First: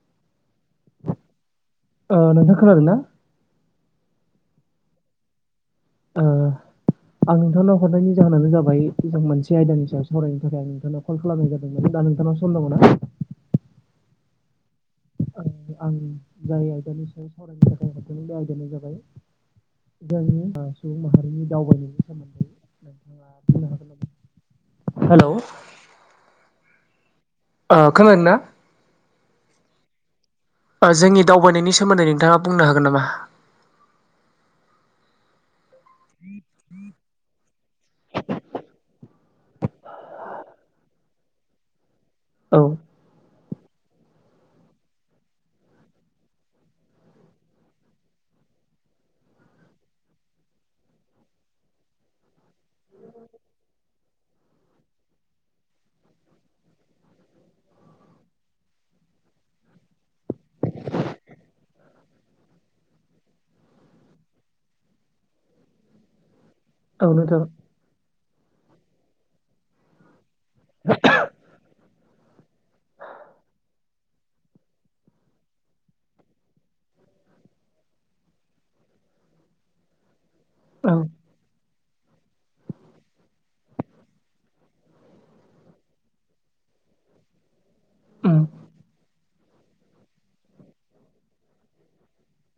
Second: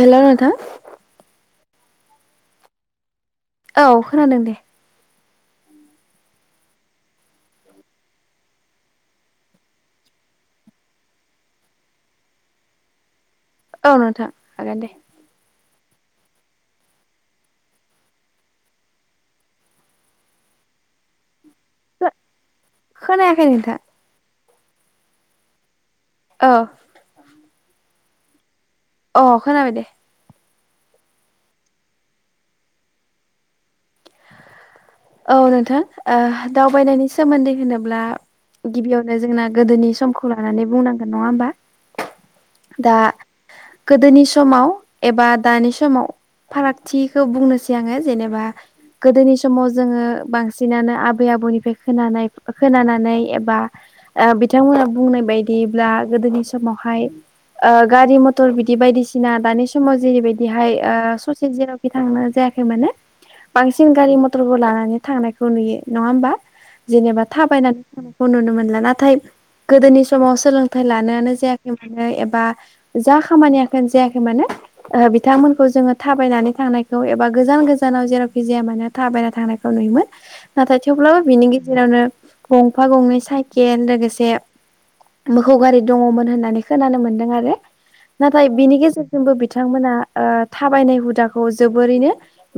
हेल' नोंथां नोंथां खोनादों ना औ खोनादों दे ओ आं नोंथांनाव हरनायनि जाहोनानो जाबाय जों मोनसे आयदानि ह सायाव सावरायनो थाखाय आं नोंथांनाव कल खालामनाय जादों मान दा नोंथानाव सम दंना औ नोंथां हागोन दे आं जाय आयदानि सायाव सावरायनो थाखाय हरदोंमोन बे आयदानो जाबाय जनि सुबुं माहारिनि दावबायनायनि सोमोन्दै नोंथाङा खोनायाखै बुंनो नोंथां हागोन न हेल' द आ खोनादों ना अ खोनाबाय दे। जोंनि दावबायनायनि सोमोन्दै नोंथाङा बुंनो हागोन नामा? औ नोंथां ओ दावबायनायनि सोमोन्दै होनोब्ला गिबियावनो जोंना गोदोनि समखौ लानानै बुंनांगोन नङा होमबा औ दा गोदोनि समाव एबा दानि समाव फारागथिखौ बुंनोसै आङो जेनेबा गोदोनि समाव जोङो बांसिनानो आबै आबौनिफ्राय खोनानाय खोनानानै एबा बिथांमोना बुंनाय बायदिब्ला गोदोनि समावहाय ओ गारि मथर बिदि बायदिसिना दानि समाव जेरैबायदिहाय ससे जेरावखि थांनो जायाखै माने बांसिन गारि मथरबो लानानै थांनायखौ नुयो नङा होमबा? औ जेनेबा नोंथां थाबायनानै थानायखौ नुनो मोनला नाथाय गोदोनि सम समाव सोलोंथाइ लानायानो जायाखै म बा जा खामानिय जायाखै मानो बिथांमोनखौ जोङो थाबायनानै थांनायखौ एबा गोजान गोजानाव जेरावखि जाया मानो थाबायना थांनायखौ नुयोमोन नाथाय औ थेवब्लाबो बिनि गेजेरावनो गंफा गंनै साइकेल लोगोसे मोखौ गारि दङ'मोन होननानै खोनानो मोनदों आरो उम नाथाय बिनि गेजेरजोंबो बिथांमोना ओ थाबायनाय हुदाखौ जोबोरैनो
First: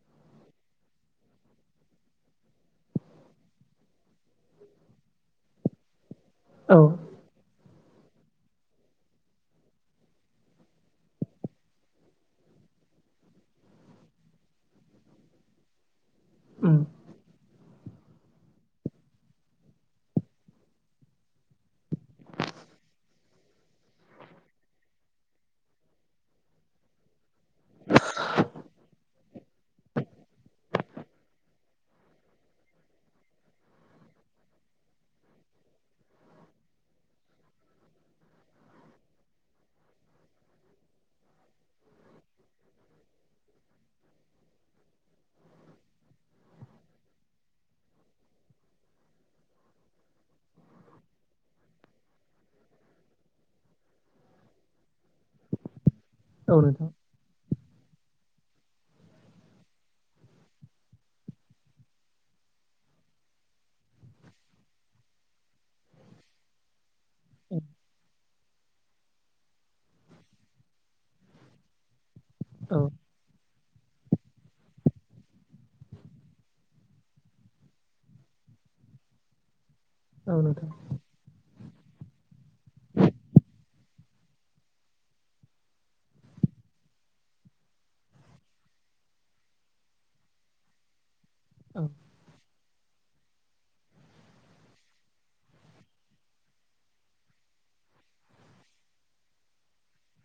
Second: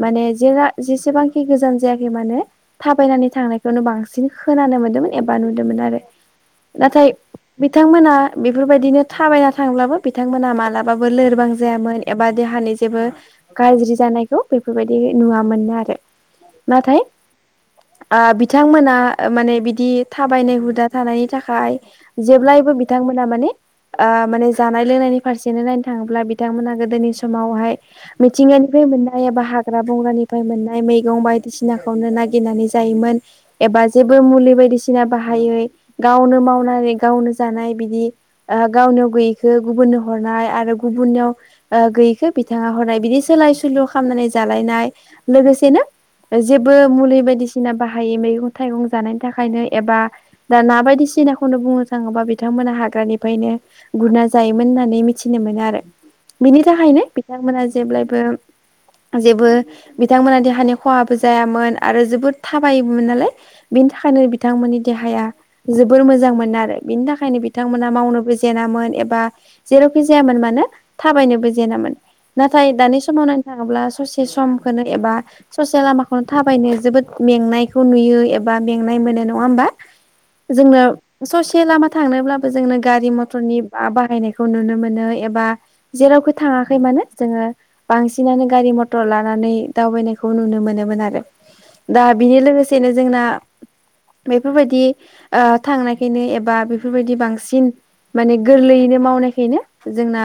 माने जे जेसेबांखि गोजान जाया मानो थाबायनानै थांनायखौनो बांसिन खोनानो मोन्दोंमोन एबा नुदोंमोन आरो औ नाथाय बिथांमोना बेफोरबायदिनो थाबायना थांब्लाबो बिथांमोना मालाबाबो लोरबां जायामोन एबा देहानि जेबो गाज्रि जानायखौ बेफोरबायदि नुवामोननो आरो उम नाथाय ओ बिथांमोना माने बिदि थाबायनाय हुदा थानायनि थाखाय जेब्लायबो बिथां मोना ओ माने जानाय लोंनायनि फारसेनो नायनो थाङोब्ला बिथांमोनहा गोदोनि समावहाय मिथिंगानिफ्राय मोननाय एबा हाग्रा बंग्रानिफ्राय मोन्नाय बायदिसिनाखौनो नागिरनानै जायोमोन एबा जेबो मुलि बायदिसिना बाहायै गावनो मावनानै गावनो जानाय बिदि ओ गावनियाव गैयै खौ गुबुननो हरनाय आरो गुबुनाव ओ गैयैखौ बिथाङा हरनाय बिदि सोलाय सोलु खालामनानै जा जालायनाय लोगोसेनो जेबो मुलि बायदिसिना बाहायै मैगं थाइगं जानायनि थाखायनो एबा दाना बायदिसिना खौनो बुंनो थाङोबा बिथांमोना हाग्रानिफ्रायनो गुरना जायोमोन होननानै मिथिनो मोनो आरो औ बिनि नोंथां थाखायनो बिथांमोना जेब्लायबो जेबो बिथांमोना देहानि खहाबो जायामोन आरो जोबोद थाबायोमोनबो नालाय बिनि थाखाय बेखायनो बिथांमोननि देहाया जोबोर मोजां मोन आरो बिनि थाखायनो बिथांमोना मावनोबो जेेनामोन ए बा जेरावखि जायामोन मानो थाबायनोबो जेनामोन नाथाय औ दानि समाव नायनो थाङोब्ला ससे समखौनो एबा ससे लामाखौनो थाबायनो जोबोद मेंनायखौ नुयो एबा मेंनाय मो नो नङा होनबा? औ नोंथां जोंनो ससे लामा थांनोब्लाबो जोंनो गारि मटरनि बाहायनायखौ नुनो मोनो एबा जेरावखि थाङाखै मानो जोङो बांसिनानो गारि मटर लानानै दावबायनायखौ नुनो मोनोमोन आरो औ दा बेनि लोगोसेनो जोंना बेफोरबायदि ओ थांनायखायनो एबा बेफोरबायदि बांसिन माने गोरलैयैनो मावनायखायनो जोंना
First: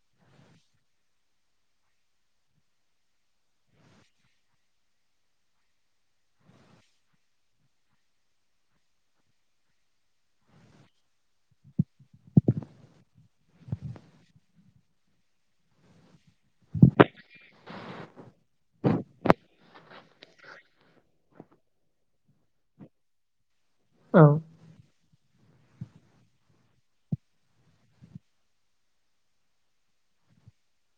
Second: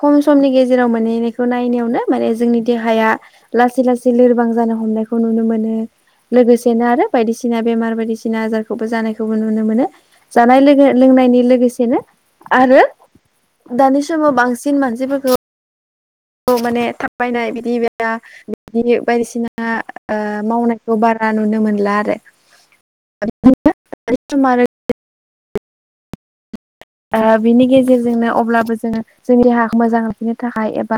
खम समनि गेजेराव मोनहैनायखौ नायनायावनो माने जोंनि देहाया लासै लासै लोरबां जानो हमनायखौ नुनो मोनो लोगोसेनो आरो बायदिसिना बेमार बायदिसिना आजारखौबो जानायखौबो नुनो मोनो जानाय लोगो नाय लोगोसेनोआरो दानि समाव बांसिन मानसिफोरखौ माने थाबायनाय बिदि [unintelligible] बायदिसिना ओ मावनायखौ बा रा नुनो मोनला आरो [unintelligible] औ [unintelligible] ओ बिनि गेजेरजोंनो अब्लाबो जोङो जोंनि देहाखौ मोजां लाखिनो थाखाय ए बा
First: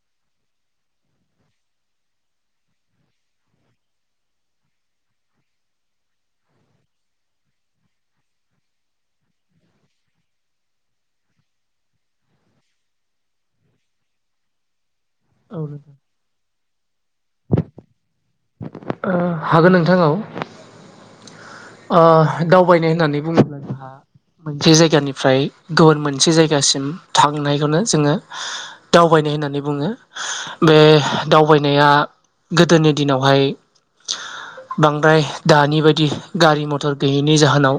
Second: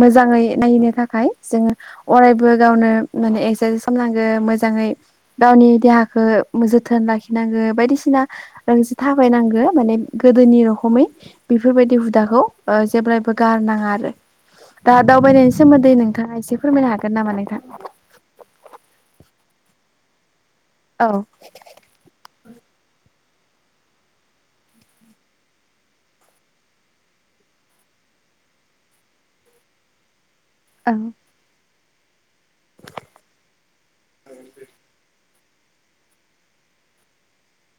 मोजाङै नायनो थाखाय जोङो अरायबो गावनो माने एक्सारसाइस खालामनांगौ मोजाङै गावनि देहाखौ जोथोन लाखिनांगो बायदिसिना [unintelligible] थाबायनांगौ माने गोदोनि रखमै बेफोरबायदि हुदाखौ ओ‌ जेब्लायबो गारनाङा आरो दा दावबायनायनि औ सोमोन्दै नोंथां नोंथाङा एसे फोरमायनो हागोन नामा नोंथां? ओ हागोन नोंथां औ। औ ओ दावबायनाय होननानै बुङोब्ला जोंहा मोनसे जायगानिफ्राय गुबुन मोनसे जायगासिम थांनायखौनो जोङो दावबाय नाय होननानै बुङो बे औ दावबायनाया गोदोनि दिनावहाय बांद्राय दानि बायदि गारि मथर गैयैनि जाहोनाव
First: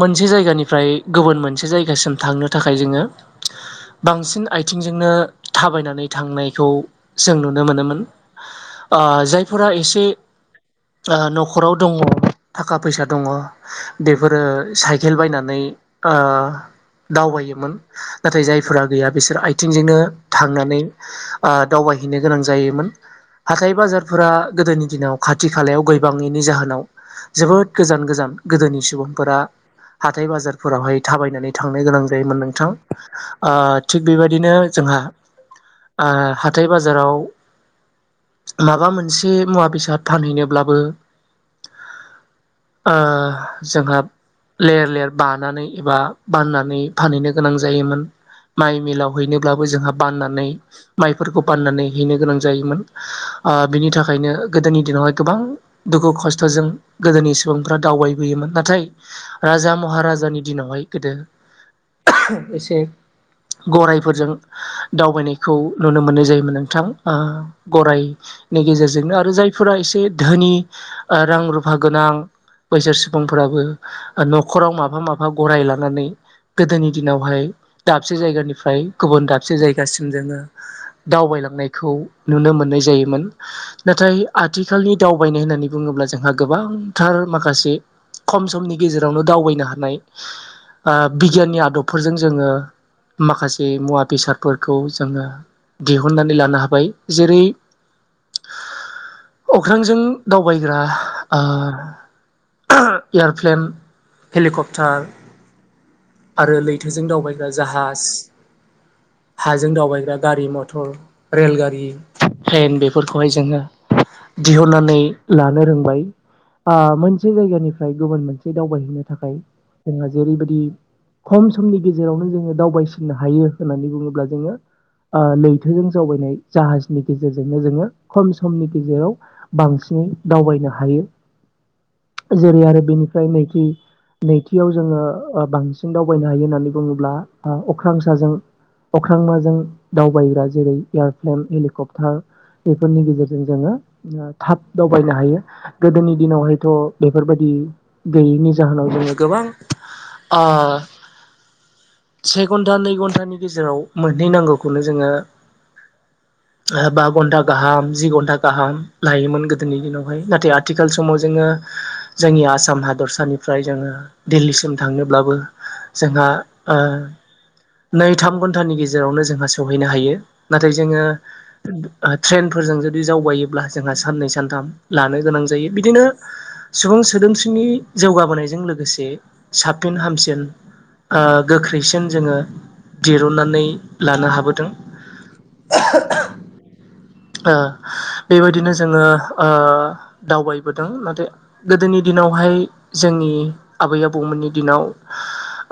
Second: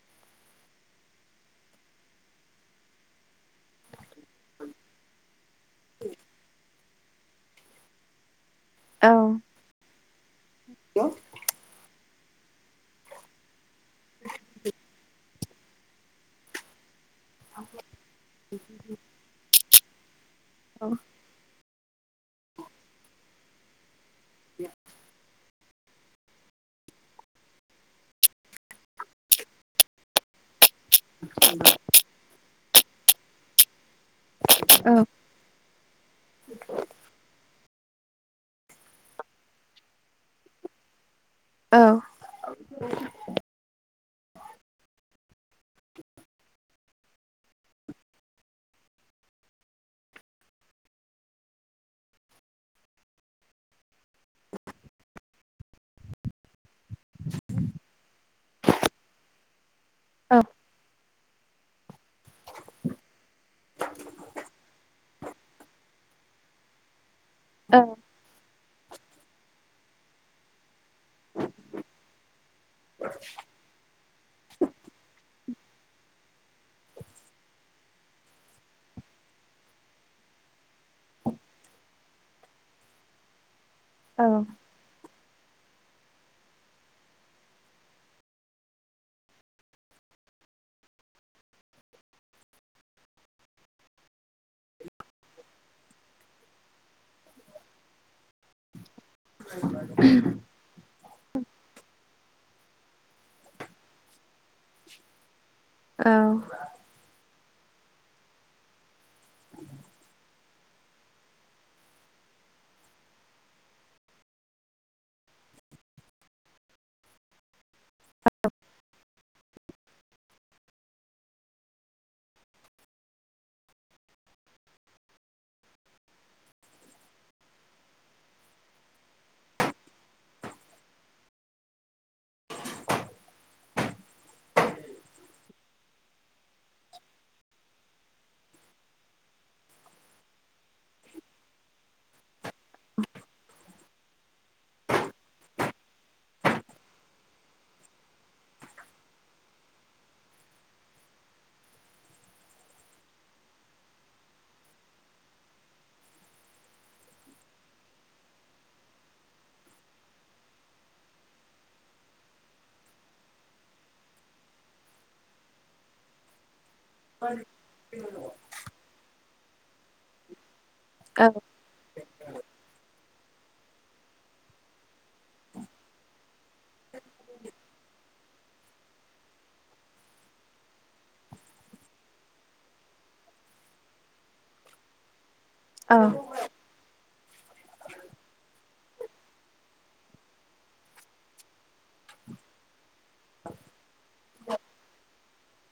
मोनसे जायगानिफ्राय गुबुन मोनसे जायगासिम थांनो थाखाय जोङो बांसिन आइथिंजोंनो थाबायनानै थांनायखौ जों नुनो मोनोमोन ओ औ जाय फोरा एसे ओ न'खराव दङ थाखा फैसा दङ। बेफोरो साइकेल बायनानै ओ दावबायोमोन नाथाय जायफोरा गैया बिसोर आइथिंजोंनो थांनानै दावबायहैनो गोनां जायोमोन हाथाय बाजारफोरा गोदोनि दिनाव खाथि खालायाव गैबाङैनि जाहोनाव जोबोद गोजान गोजान गोदोनि सुबुंफोरा हाथाय बाजारफोरावहाय थाबायनानै थांनो गोनां जायोमोन नोंथां ओ थिग बेबा दिनो औ जोंहा ओ हाथाइ बाजाराव माबा मोन मोनसे मुवा बेसाद फानहैनोब्लाबो औ ओ जोंहा लेर लेर बानानै एबा बाननानै फानहैनो गोनां जायोमोन। माइ मिलाव हैनोब्लाबो जोंहा बाननानै माइफोरखौ बाननानै हैनो गोनां जायोमोन ओ बिनि थाखायनो गोदोनि दिनावहाय गोबां दुखु खस्थ'जों गोदोनि सुबुंफ्रा दावबायबोयोमोन नाथाय राजा महाराजानि दिनावहाय गोदो एसे गरायफोरजों दावबायनायखौ नुनो मोननाय जायोमोन नोंथां। ओ औ गराइ गेजेरजोंनो आरो जायफोरा एसे धोनि रां रुफा गोनां बैसोर सुबुंफोराबो न'खराव माफा माफा गराय लानानै गोदोनि दिनावहाय दाबसे जायगानिफ्राय गुबुन दाबसे जायगासिम जोङो दावबाय लांनायखौ नुनो मोननाय जायोमोन। नाथाय आथिखालनि दावबायनाय होननानै बुङोब्ला जोंहा गोबांथार माखासे खम समनि गेजेरावनो दावबायनो हानाय बिगियाननि आदबफोरजों जोङो माखासे मुवा बेसादफोरखौ जोङो दिहुननानै लानो हाबाय जेरै अख्रांजों दावबायग्रा एयारप्लेन हेलिकप्टार औ आरो लैथोजों दावबायग्रा जाहाज हाजों दावबायग्रा गारि मथर रेलगारि ट्रेन बेफोर फोरखौहाय जोङो दिहुननानै लानो रोंबाय मोनसे जायगानि फ्राय गुबुन मोनसे दावबायहैनो थाखाय जोंहा जेरैबायदि खम समनि गेजेरावनो जोङो दावबायसिननो हायो होननानै बुङोब्ला जोङो लैथोजों जावबायनाय जाहाजनि गेजेरजोंनो जोङो खम समनि गेजेराव बांसिनै दावबायनो हायो। जेरै आरो बेनिफ्राय नैथि नैथियाव जोङो बांसिन दावबायनो हायो होननानै बुङोब्ला अख्रांसाजों अख्रांमाजों दावबायग्रा जेरै एयारफ्लेन हेलिकप्टार बेफोरनि गेजेरजों जोङो थाब दावबायनो हायो गोदोनि दिनावहायथ' बेफोरबायदि गैयैनि जाहोनाव जोङो गोबां से घन्टा नै घन्टानि गेजेराव मोनहैनांगौखौनो जोङो ओ बा घन्टा गाहाम जि घन्टा गाहाम लायोमोन गोदोनि दिनावहाय नाथाय आथिखाल समाव जोङो जोंनि आसाम हादरसानिफ्राय जोङो दिल्लीसिम थांनोब्लाबो जोंहा ओ नै थाम घन्टानि गेजेरावनो जोंहा सहैनो हायो नाथाय जोङो फोरजों जुदि जावबायोब्ला जोंहा साननै सानथाम लानो गोनां जायो बिदिनो सुबुं सोदोमस्रिनि जौगाबोनायजों लोगोसे साबफिन हामसिन ओ गोख्रैसिन जोङो दिरुनन्नानै लानो हाबोदों। औ ओ बेबादिनो जोङो ओ दावबायबोदों नाथाय गोदोनि दिन नावहाय जोंनि आबै आबौमोननि दिनाव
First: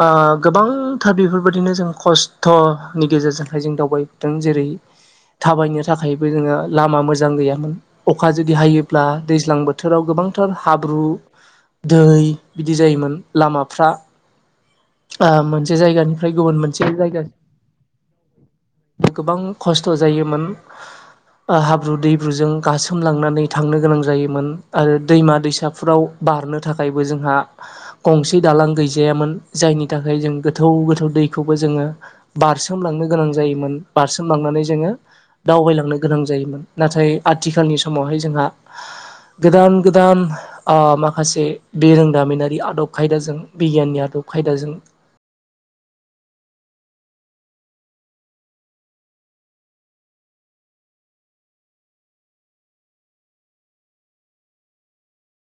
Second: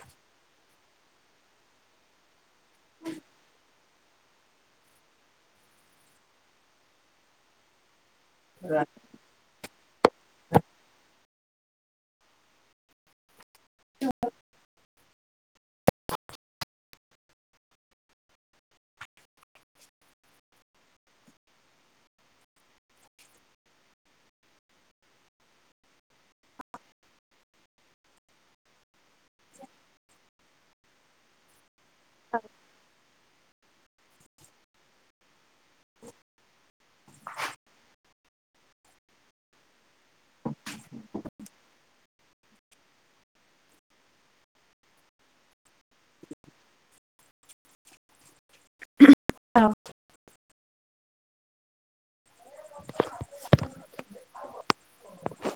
ओ गोबांथार बेफोरबादिनो जों खस्थ'नि गेजेरजोंहाय जों दावबायदों जेरै थाबायनो थाखायबो जोङो लामा मोजां गैयामोन अखा जुदि हायोब्ला दैज्लां बोथ थोराव गोबांथार हाब्रु दै बिदि जायोमोन लामाफ्रा। ओ मोनसे जायगानिफ्राय गुबुन मोनसे जायगा गोबां खस्थ' जायोमोन। [inaudible] ओ हाब्रु दैब्रुजों गासोमलांनानै थांनो गोनां जायोमोन आरो दैमा दैसाफ्राव बारनो थाखायबो जोंहा गंसे दालां गैजायामोन जायनि थाखाय जों गोथौ गोथौ दै खौबो जोङो बारसोम लांनो गोनां जायोमोन बारसोमलांनानै जोङो दावबायलांनो गोनां जायोमोन नाथाय आथिखालनि समावहाय जोंहा गोदान गोदान ओ माखासे बिरोंदामिनारि आदब खायदाजों बिगियाननि आदब खायदाजों [inaudible] [unintelligible]